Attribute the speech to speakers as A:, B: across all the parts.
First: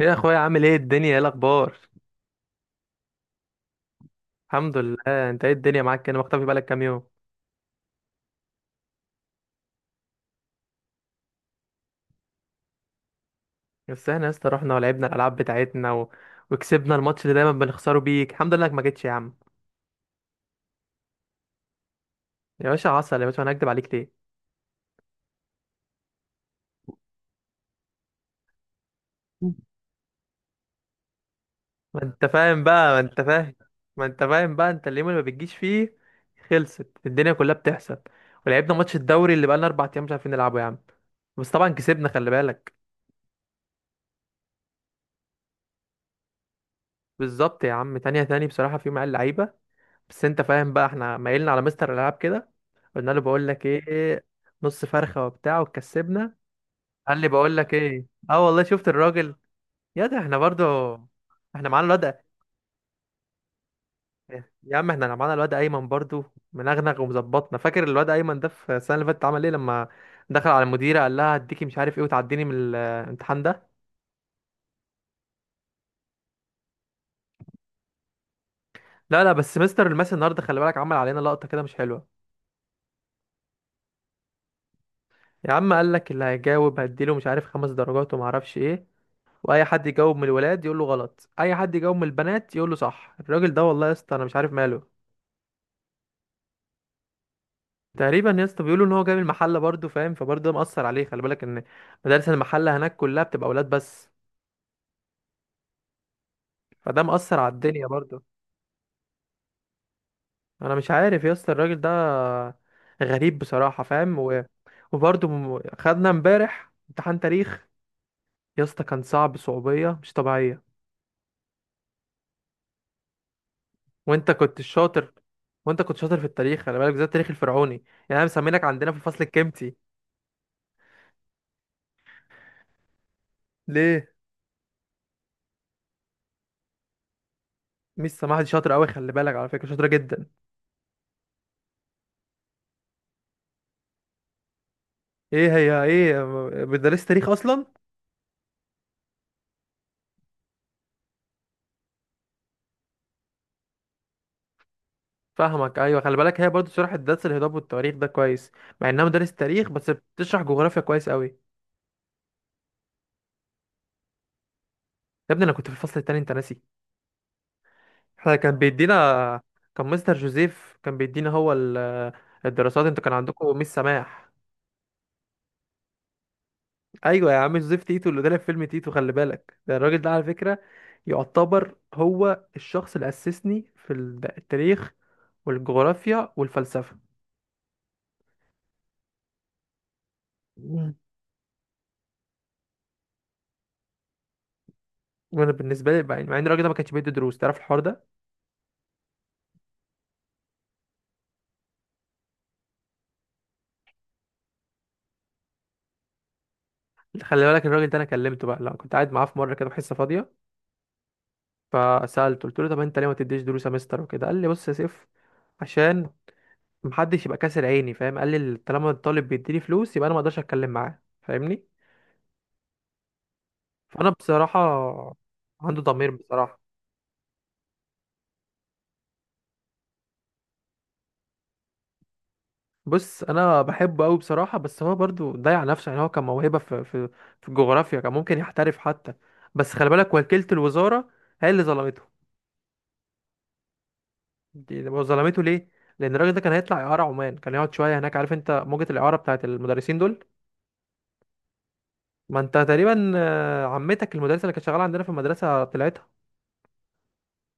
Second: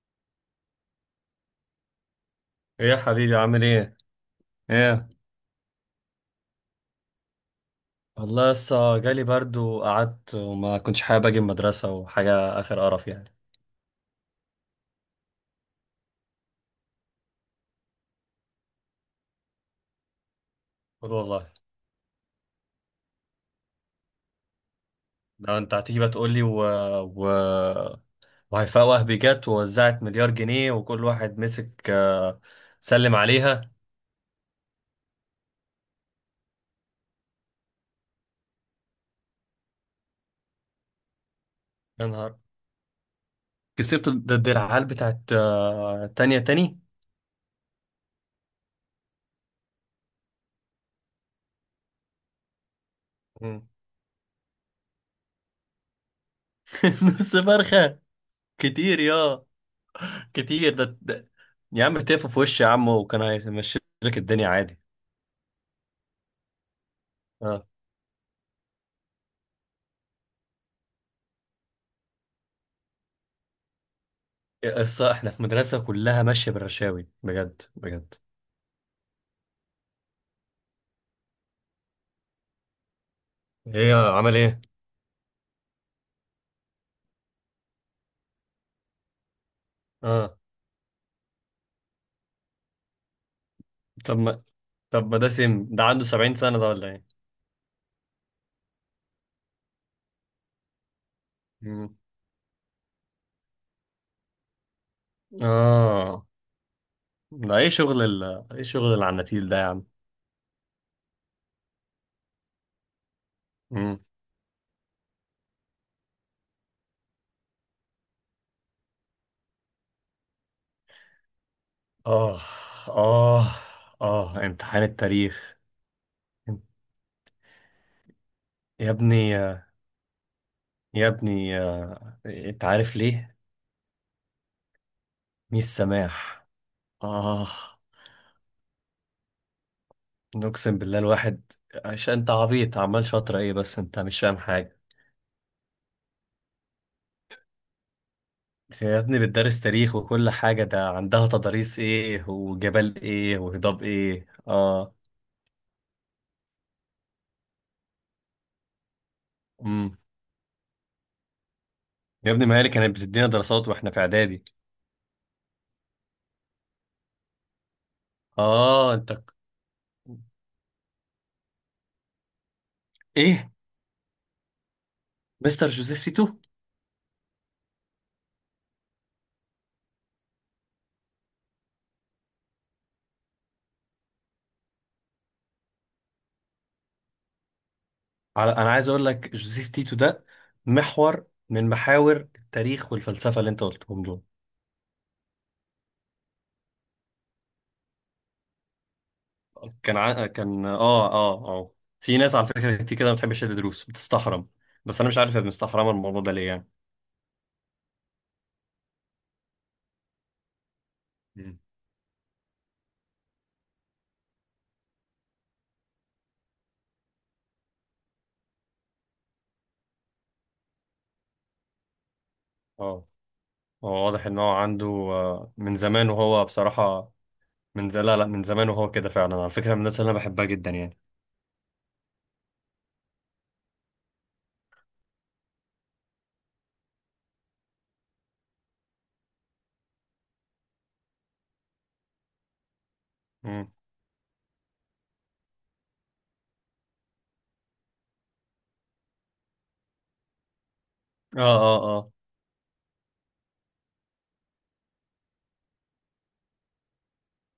A: ايه يا اخويا، عامل ايه؟ الدنيا ايه الاخبار؟
B: ايه يا حبيبي، عامل ايه؟
A: الحمد
B: ايه؟
A: لله. انت ايه، الدنيا معاك كده؟ مختفي بقالك كام يوم.
B: والله لسه جالي برد وقعدت وما كنتش حابب اجي المدرسة وحاجة، اخر قرف يعني.
A: بس احنا يا اسطى رحنا ولعبنا الالعاب بتاعتنا وكسبنا الماتش اللي دايما بنخسره بيك. الحمد لله انك ما جيتش يا عم.
B: قول والله.
A: يا باشا، عسل يا باشا، انا هكدب عليك ليه؟
B: ده انت هتيجي بقى تقول لي و... وهيفاء وهبي جت ووزعت مليار جنيه وكل واحد مسك
A: ما انت
B: آه،
A: فاهم بقى، ما
B: سلم
A: انت فاهم.
B: عليها.
A: ما انت فاهم بقى، انت اليوم اللي ما بتجيش فيه خلصت الدنيا كلها بتحصل. ولعبنا ماتش الدوري اللي بقالنا اربع ايام مش عارفين نلعبه يا عم. بس طبعا
B: يا
A: كسبنا، خلي
B: نهار!
A: بالك.
B: كسبت ضد العيال بتاعت تانية تاني.
A: بالظبط يا عم، تانية تاني. بصراحة في مع اللعيبة، بس انت فاهم بقى، احنا مايلنا على مستر الالعاب كده. قلنا له بقول لك
B: مم.
A: ايه، نص فرخه وبتاع، وكسبنا. قال لي
B: نص
A: بقول لك
B: فرخة.
A: ايه، اه والله شفت
B: كتير
A: الراجل.
B: يا.
A: يا ده احنا برضو،
B: كتير
A: احنا
B: يا
A: معانا
B: عم
A: الواد
B: تقف في وشي يا عم، وكان هيمشي لك الدنيا
A: يا
B: عادي.
A: عم احنا معانا الواد ايمن برضو، منغنغ ومظبطنا. فاكر الواد ايمن ده في السنه اللي فاتت عمل ايه؟ لما دخل على المديره قال لها هديكي مش عارف ايه وتعديني من الامتحان ده.
B: احنا في مدرسة كلها ماشية بالرشاوي، بجد بجد.
A: لا لا بس مستر الماس النهارده، خلي بالك، عمل علينا لقطه كده مش حلوه.
B: ايه عمل ايه؟
A: يا عم قال لك اللي هيجاوب هديله مش عارف خمس درجات وما اعرفش ايه. واي حد يجاوب من
B: اه.
A: الولاد يقول له غلط، اي حد يجاوب من البنات يقول له صح. الراجل ده والله يا اسطى
B: طب
A: انا مش
B: ما
A: عارف ماله.
B: طب ما ده سم، ده عنده 70 سنة ده ولا ايه؟
A: تقريبا يا اسطى بيقولوا ان هو جاي من المحله برضه، فاهم؟ فبرضه ده مأثر عليه. خلي بالك ان
B: مم.
A: مدارس المحله هناك كلها بتبقى اولاد بس،
B: اه.
A: فده مأثر على
B: ده ايه
A: الدنيا
B: شغل
A: برضه.
B: ال ايه شغل العناتيل ده يا عم؟
A: انا مش عارف يا اسطى، الراجل ده غريب بصراحه،
B: مم.
A: فاهم؟ خدنا امبارح امتحان تاريخ. يا اسطى كان صعب صعوبيه مش طبيعيه.
B: اه اه
A: وانت
B: اه.
A: كنت
B: امتحان
A: شاطر،
B: التاريخ.
A: وانت كنت شاطر في التاريخ، خلي بالك، بالذات التاريخ الفرعوني. يعني انا مسمينك
B: يا
A: عندنا في الفصل
B: ابني
A: الكمتي.
B: يا ابني، انت عارف ليه؟
A: ليه؟
B: ميس سماح. اه.
A: ميس سماح دي شاطرة أوي، خلي بالك، على فكرة شاطرة جدا.
B: نقسم بالله الواحد. عشان انت عبيط عمال شاطر ايه، بس انت مش فاهم حاجة.
A: إيه هي إيه، مدرسة تاريخ أصلا.
B: يا ابني بتدرس تاريخ وكل حاجة، ده عندها تضاريس ايه وجبال ايه وهضاب ايه. اه.
A: فاهمك، أيوة، خلي بالك، هي برضو شرحت درس الهضاب والتواريخ ده كويس، مع إنها مدرسة تاريخ بس
B: امم.
A: بتشرح جغرافيا كويس أوي.
B: يا ابني ما هي اللي كانت بتدينا دراسات واحنا في اعدادي.
A: يا ابني أنا كنت في الفصل التاني، أنت ناسي. إحنا كان بيدينا،
B: اه
A: كان مستر جوزيف كان بيدينا، الدراسات أنتوا كان
B: ايه.
A: عندكم ميس سماح.
B: مستر جوزيف تيتو.
A: أيوة يا عم، جوزيف تيتو اللي طلع في فيلم تيتو، خلي بالك، ده الراجل ده على فكرة يعتبر هو الشخص اللي أسسني في التاريخ والجغرافيا والفلسفة.
B: على، انا عايز اقول لك جوزيف تيتو ده محور من محاور التاريخ والفلسفة اللي انت قلتهم دول.
A: وانا بالنسبه لي بقى، مع ان الراجل ده ما كانش بيدي دروس، تعرف الحوار ده.
B: كان اه. في ناس على فكرة كتير كده ما بتحبش تدي دروس، بتستحرم. بس انا مش عارف هي مستحرمة الموضوع ده ليه يعني.
A: خلي بالك الراجل ده انا كلمته بقى، لا كنت قاعد معاه في مره كده في حصه فاضيه،
B: مم.
A: فسالته قلت له طب انت ليه ما تديش دروس يا مستر وكده. قال لي بص يا سيف، عشان محدش يبقى كاسر عيني، فاهم؟ قال لي طالما الطالب بيديني فلوس يبقى انا ما اقدرش اتكلم معاه، فاهمني؟
B: اه. هو
A: فانا
B: واضح ان هو
A: بصراحه،
B: عنده من
A: عنده
B: زمان،
A: ضمير
B: وهو
A: بصراحه.
B: بصراحة. لا لا، من زمان وهو كده فعلا. على فكرة من الناس اللي انا بحبها جدا يعني.
A: بص انا بحبه قوي بصراحه، بس هو برضو ضيع نفسه. يعني هو كان موهبه في في الجغرافيا، كان ممكن يحترف حتى. بس خلي بالك وكيله الوزاره هي اللي ظلمته.
B: مم.
A: دي هو ظلمته ليه؟ لان الراجل ده كان هيطلع اعاره عمان، كان يقعد شويه هناك. عارف انت موجه الاعاره بتاعت المدرسين دول،
B: اه اه اه.
A: ما انت تقريبا عمتك المدرسه اللي كانت شغاله عندنا في المدرسه طلعتها.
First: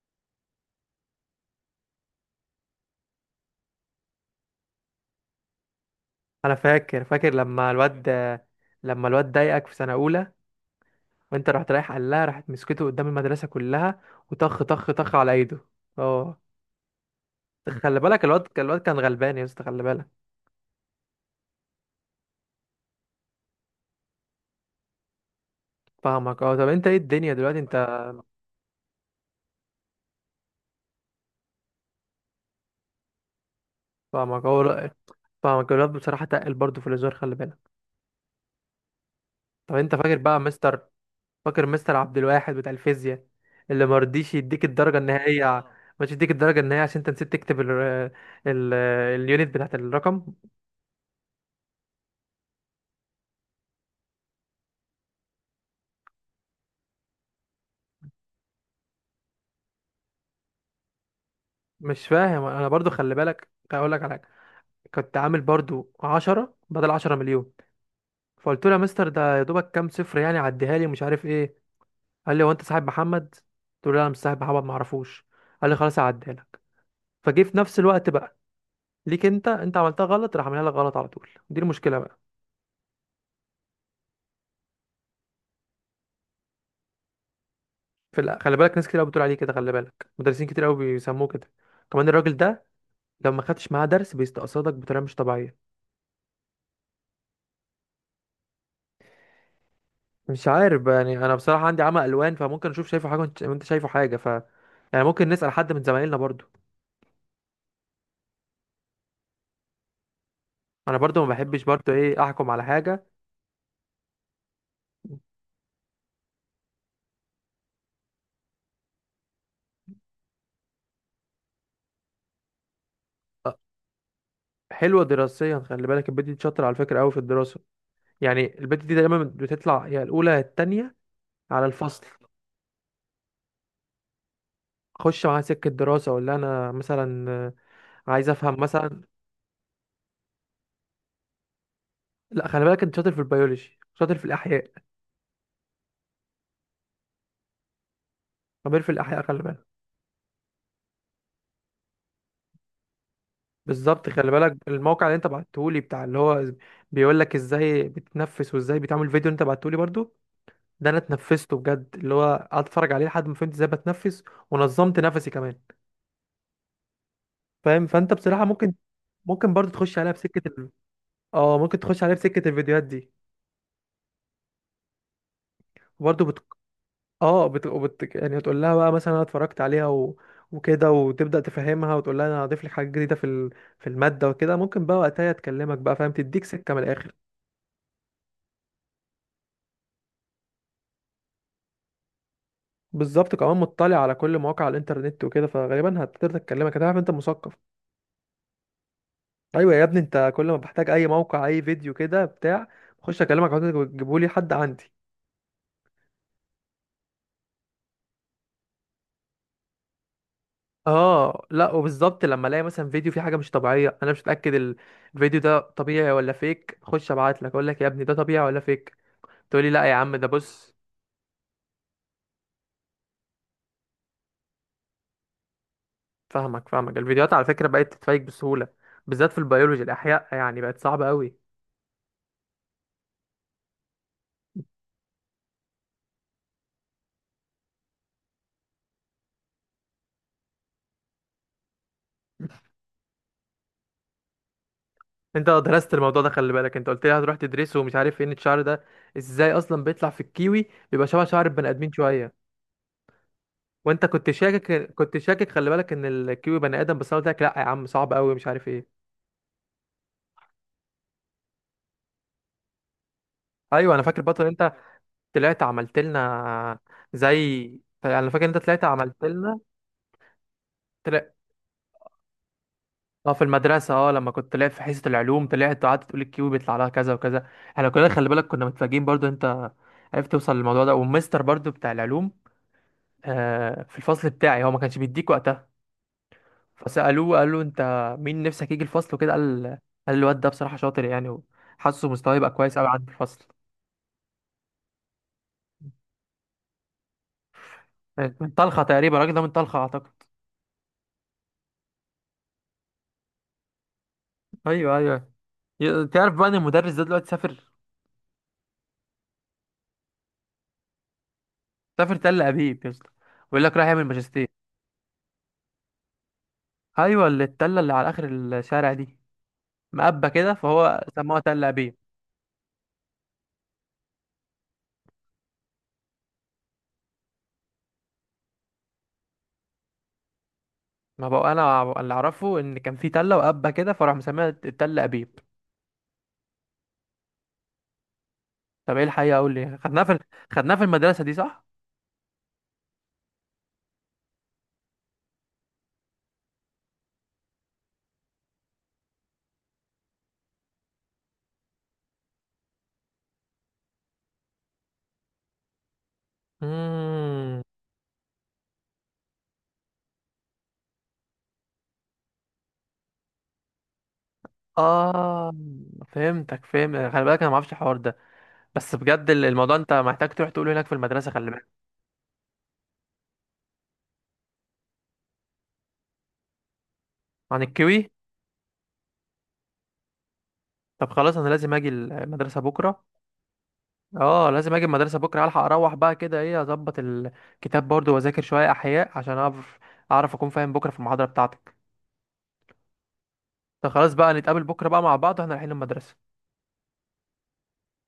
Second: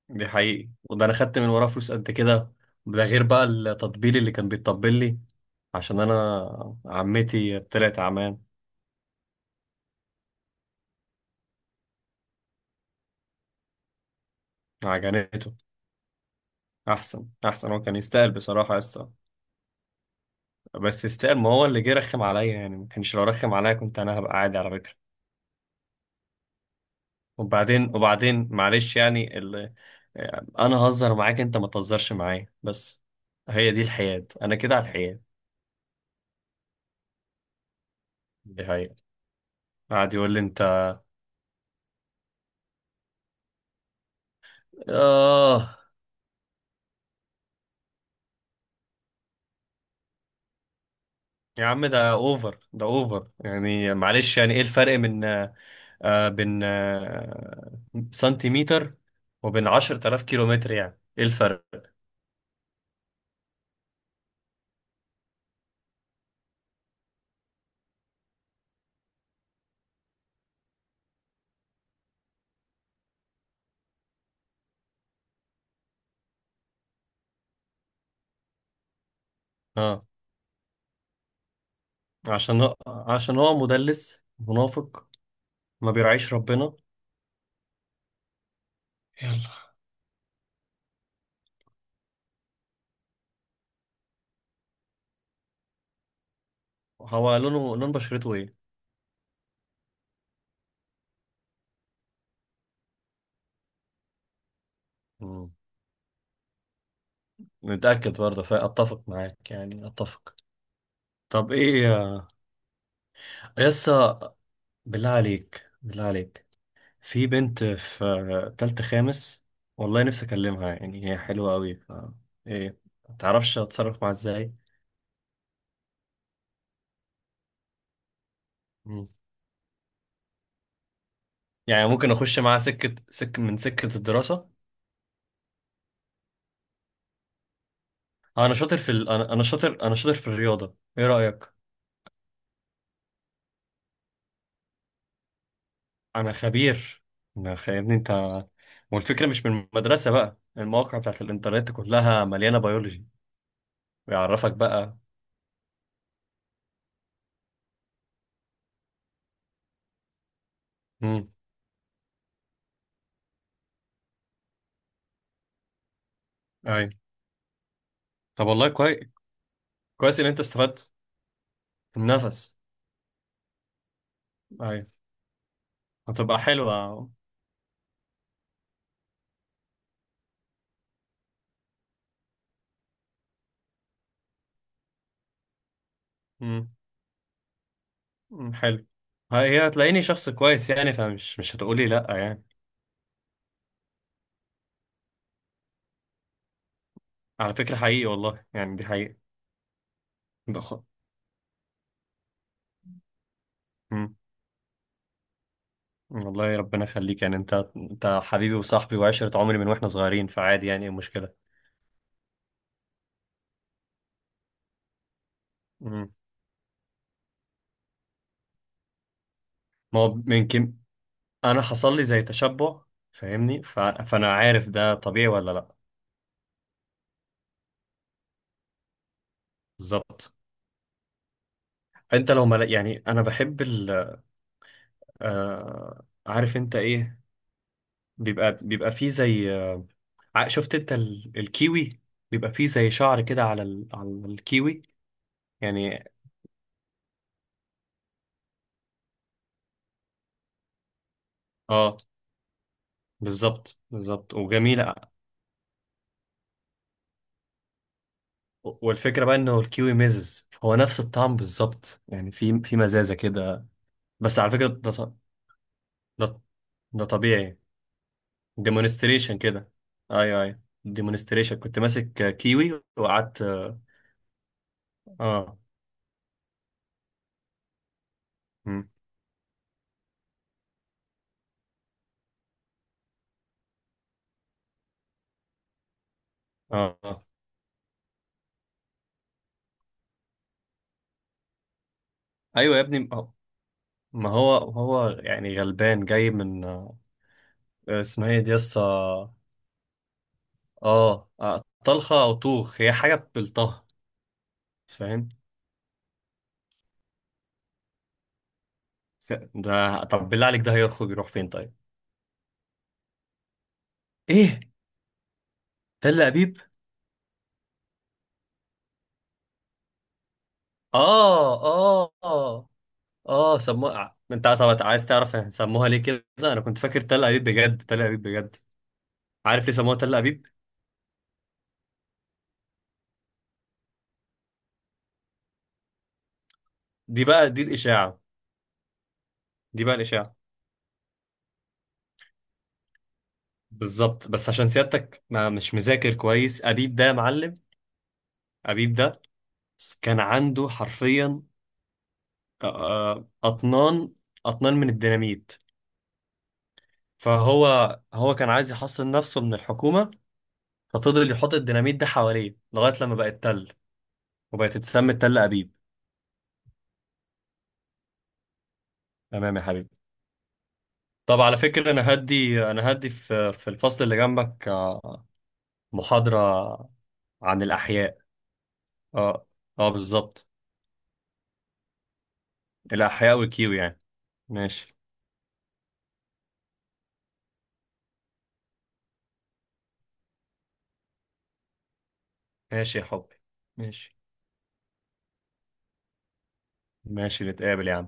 B: دي حقيقي، وده انا خدت من وراه فلوس قد كده. ده غير بقى التطبيل اللي كان بيتطبل لي عشان
A: انا
B: انا
A: فاكر، فاكر
B: عمتي
A: لما
B: طلعت
A: الواد،
B: عمان.
A: لما الواد ضايقك في سنه اولى، وانت رحت رايح قال لها، راحت مسكته قدام المدرسه كلها، وطخ طخ طخ على
B: عجنته.
A: ايده. اه،
B: احسن احسن، هو كان
A: خلي بالك
B: يستاهل
A: الواد
B: بصراحة يا
A: الواد كان
B: اسطى.
A: غلبان يا اسطى، خلي بالك.
B: بس يستاهل، ما هو اللي جه رخم عليا يعني، ما كانش لو رخم عليا كنت انا هبقى عادي على فكرة.
A: فاهمك، اه. طب انت ايه الدنيا دلوقتي انت؟
B: وبعدين معلش يعني انا هزر معاك، انت ما تهزرش معايا بس. هي دي الحياة،
A: فاهمك،
B: انا
A: اه،
B: كده على
A: لا،
B: الحياة.
A: فاهمك. الواد بصراحه تقل برضه في الهزار، خلي بالك.
B: دي حقيقة.
A: طب انت
B: قعد
A: فاكر
B: يقول لي
A: بقى
B: انت
A: مستر، فاكر مستر عبد الواحد بتاع الفيزياء اللي ما رضيش يديك الدرجة النهائية
B: آه
A: ما رضيش يديك الدرجة النهائية عشان انت نسيت تكتب ال اليونت بتاعت الرقم؟
B: يا عم ده اوفر، ده اوفر يعني. معلش يعني ايه الفرق من بين سنتيمتر وبين 10,000 كيلومتر؟ يعني ايه الفرق؟
A: مش فاهم انا برضو. خلي بالك اقول لك على حاجة، كنت عامل برضو 10 بدل 10 مليون. فقلت له يا مستر ده يا دوبك كام صفر يعني، عديها لي، مش عارف ايه. قال لي هو انت صاحب محمد؟ قلت له لا انا مش صاحب محمد، ما اعرفوش. قال لي خلاص هعديها لك. فجه في نفس الوقت بقى ليك انت، انت
B: اه.
A: عملتها غلط، راح عاملها لك غلط على طول. دي المشكلة بقى.
B: عشان هو مدلس منافق، ما بيرعيش ربنا.
A: خلي بالك ناس كتير قوي بتقول عليه كده،
B: يلا.
A: خلي بالك، مدرسين كتير قوي بيسموه كده. كمان الراجل ده لو ما خدتش معاه درس بيستقصدك بطريقه مش طبيعيه.
B: هو لونه لون بشرته.
A: مش عارف بقى، يعني انا بصراحه عندي عمى الوان، فممكن اشوف شايفه حاجه وأنت شايفه حاجه. يعني ممكن نسال
B: ايه؟
A: حد من زمايلنا برضو.
B: متأكد برضه، فأتفق معاك يعني، أتفق.
A: انا برضو ما
B: طب
A: بحبش برضو ايه
B: إيه.
A: احكم على حاجه.
B: يسا، بالله عليك، بالله عليك. في بنت في تالتة خامس، والله نفسي أكلمها. يعني هي حلوة أوي، ف... إيه.
A: أه،
B: متعرفش أتصرف معاها إزاي.
A: حلوه دراسيا، خلي بالك، البت دي شاطره على فكره قوي في الدراسه. يعني البت دي
B: مم.
A: دايما بتطلع يا الاولى يا التانيه على
B: يعني
A: الفصل.
B: ممكن أخش معاها سكة، من سكة الدراسة.
A: خش معاها سكه دراسه. ولا انا مثلا عايز
B: أنا
A: افهم
B: شاطر في
A: مثلا،
B: ال... أنا أنا شاطر أنا شاطر في الرياضة، إيه رأيك؟
A: لا، خلي بالك انت شاطر في البيولوجي، شاطر في الاحياء،
B: أنا خبير. يا ابني أنت.
A: خبير في الاحياء،
B: والفكرة
A: خلي
B: مش
A: بالك.
B: من المدرسة بقى، المواقع بتاعت الإنترنت كلها مليانة بيولوجي.
A: بالظبط، خلي
B: بيعرفك
A: بالك
B: بقى.
A: الموقع اللي انت بعته لي بتاع اللي هو بيقول لك ازاي بتتنفس وازاي بتعمل، فيديو اللي انت بعته لي برضو ده انا اتنفسته بجد، اللي هو قعدت اتفرج عليه لحد ما فهمت ازاي بتنفس، ونظمت نفسي كمان،
B: ايوه.
A: فاهم؟ فانت بصراحة
B: طب والله
A: ممكن،
B: كويس.
A: ممكن برضو تخش عليها
B: كويس ان انت
A: بسكة
B: استفدت.
A: اه ممكن تخش عليها بسكة
B: النفس.
A: الفيديوهات دي
B: ايوه.
A: برضو.
B: هتبقى حلوة.
A: اه يعني تقول لها بقى مثلا انا اتفرجت عليها وكده، وتبدأ تفهمها، وتقول لها انا هضيف لك حاجة جديدة في المادة وكده. ممكن بقى وقتها تكلمك بقى، فاهم؟ تديك
B: امم.
A: سكة من الآخر.
B: حلو. هي هتلاقيني شخص كويس يعني، فمش مش هتقولي لا يعني.
A: بالظبط، كمان مطلع على كل مواقع الانترنت وكده، فغالبا هتقدر تكلمك، هتعرف انت مثقف.
B: على فكرة حقيقي والله يعني، دي حقيقة.
A: ايوه يا ابني، انت كل ما
B: ده
A: بحتاج
B: خ...
A: اي موقع، اي فيديو كده بتاع، بخش اكلمك، عاوزين
B: أمم،
A: تجيبوا لي حد عندي.
B: والله ربنا يخليك. يعني انت حبيبي وصاحبي وعشرة عمري من واحنا صغيرين، فعادي يعني، ايه المشكلة.
A: اه لا، وبالظبط لما الاقي مثلا فيديو فيه حاجه مش طبيعيه انا مش متاكد الفيديو ده
B: أمم.
A: طبيعي ولا فيك، اخش ابعت لك اقول لك يا ابني ده طبيعي ولا فيك، تقولي لا يا
B: ما
A: عم
B: هو
A: ده
B: يمكن
A: بص.
B: انا حصل لي زي تشبع، فاهمني. فانا عارف ده طبيعي ولا لا.
A: فاهمك، فاهمك. الفيديوهات على فكرة بقت تتفيك بسهولة، بالذات في البيولوجي الأحياء،
B: بالظبط.
A: يعني بقت صعبة قوي.
B: انت لو ما لا- يعني انا بحب ال... عارف انت ايه. بيبقى فيه زي شفت انت الكيوي. بيبقى فيه زي شعر كده على على الكيوي.
A: انت درست
B: يعني.
A: الموضوع ده، خلي بالك، انت قلت لي هتروح تدرسه ومش عارف فين الشعر ده، ازاي اصلا بيطلع في الكيوي، بيبقى شبه شعر البني ادمين
B: اه.
A: شوية.
B: بالظبط
A: وانت كنت
B: بالظبط،
A: شاكك،
B: وجميلة.
A: كنت شاكك، خلي بالك، ان الكيوي بني ادم، بس انا قلت لك لا يا عم صعب قوي، مش عارف ايه.
B: والفكرة بقى انه الكيوي مزز، هو نفس الطعم بالظبط يعني في مزازة كده.
A: ايوه انا فاكر،
B: بس
A: بطل
B: على فكرة
A: انت، طلعت عملت
B: ده,
A: لنا
B: ده طبيعي.
A: زي، يعني انا فاكر انت طلعت عملت
B: ديمونستريشن
A: لنا،
B: كده. ايوه ايوه. ديمونستريشن، كنت ماسك كيوي
A: اه،
B: وقعدت،
A: في
B: اه.
A: المدرسة، اه لما كنت طلعت في حصة العلوم،
B: آه.
A: طلعت وقعدت تقول الكيو بيطلع لها كذا وكذا، احنا كلنا خلي بالك كنا
B: مم.
A: متفاجئين برضو انت عرفت توصل للموضوع ده. والمستر برضو بتاع العلوم، آه، في الفصل بتاعي، هو ما كانش بيديك وقتها.
B: اه. آه.
A: فسألوه، قالوا انت مين نفسك يجي الفصل وكده، قال، قال الواد ده بصراحة شاطر يعني، وحاسه مستواه يبقى
B: ايوه
A: كويس
B: يا
A: قوي
B: ابني،
A: عند
B: ما هو
A: الفصل.
B: ما هو هو يعني غلبان، جاي من اسمها ايه
A: من
B: دي
A: طلخة تقريبا
B: يسطا؟
A: الراجل ده، من طلخة اعتقد.
B: اه. آه. طلخة او طوخ، هي حاجة بالطه.
A: ايوه ايوه.
B: فاهم.
A: تعرف بقى ان المدرس ده دلوقتي سافر،
B: ده طب بالله عليك ده هيخرج يروح فين طيب؟
A: سافر تل ابيب يا اسطى، ويقول لك رايح يعمل ماجستير.
B: ايه؟ تل ابيب؟
A: ايوه، اللي التله اللي على اخر الشارع دي مقبة كده، فهو سموها
B: اه
A: تل أبيب.
B: اه اه اه. سموها انت، طب عايز تعرف سموها ليه كده؟ انا كنت فاكر تل ابيب بجد، تل ابيب بجد. عارف ليه سموها تل ابيب؟
A: ما بقى أنا اللي أعرفه إن كان في تلة وقبة كده، فراح مسميها تل أبيب.
B: دي بقى، دي الاشاعة.
A: طب إيه الحقيقة، أقول لي،
B: دي بقى
A: خدناها في،
B: الاشاعة.
A: خدناها في المدرسة دي صح؟
B: بالظبط، بس عشان سيادتك ما مش مذاكر كويس. ابيب ده يا معلم، ابيب ده كان عنده حرفيا أطنان، أطنان من الديناميت.
A: امم،
B: فهو، هو كان عايز يحصن نفسه من الحكومة. ففضل يحط الديناميت ده حواليه لغاية لما بقت تل، وبقت تسمى تل
A: آه،
B: أبيب.
A: فهمتك، فهمت، خلي بالك أنا ما أعرفش الحوار ده. بس بجد
B: تمام يا
A: الموضوع
B: حبيبي.
A: أنت محتاج تروح تقوله هناك في المدرسة،
B: طب
A: خلي
B: على
A: بالك.
B: فكرة أنا هدي في الفصل اللي جنبك، محاضرة
A: عن
B: عن
A: الكيوي.
B: الأحياء. اه. اه بالظبط.
A: طب خلاص أنا لازم أجي المدرسة بكرة.
B: الأحياء والكيو يعني.
A: آه لازم أجي
B: ماشي.
A: المدرسة بكرة ألحق أروح بقى كده، إيه، أظبط الكتاب برضو وأذاكر شوية أحياء عشان أعرف أكون فاهم بكرة في المحاضرة بتاعتك.
B: ماشي يا حبي.
A: طب خلاص
B: ماشي.
A: بقى نتقابل بكرة بقى مع بعض واحنا رايحين المدرسة.
B: ماشي، نتقابل يا عم.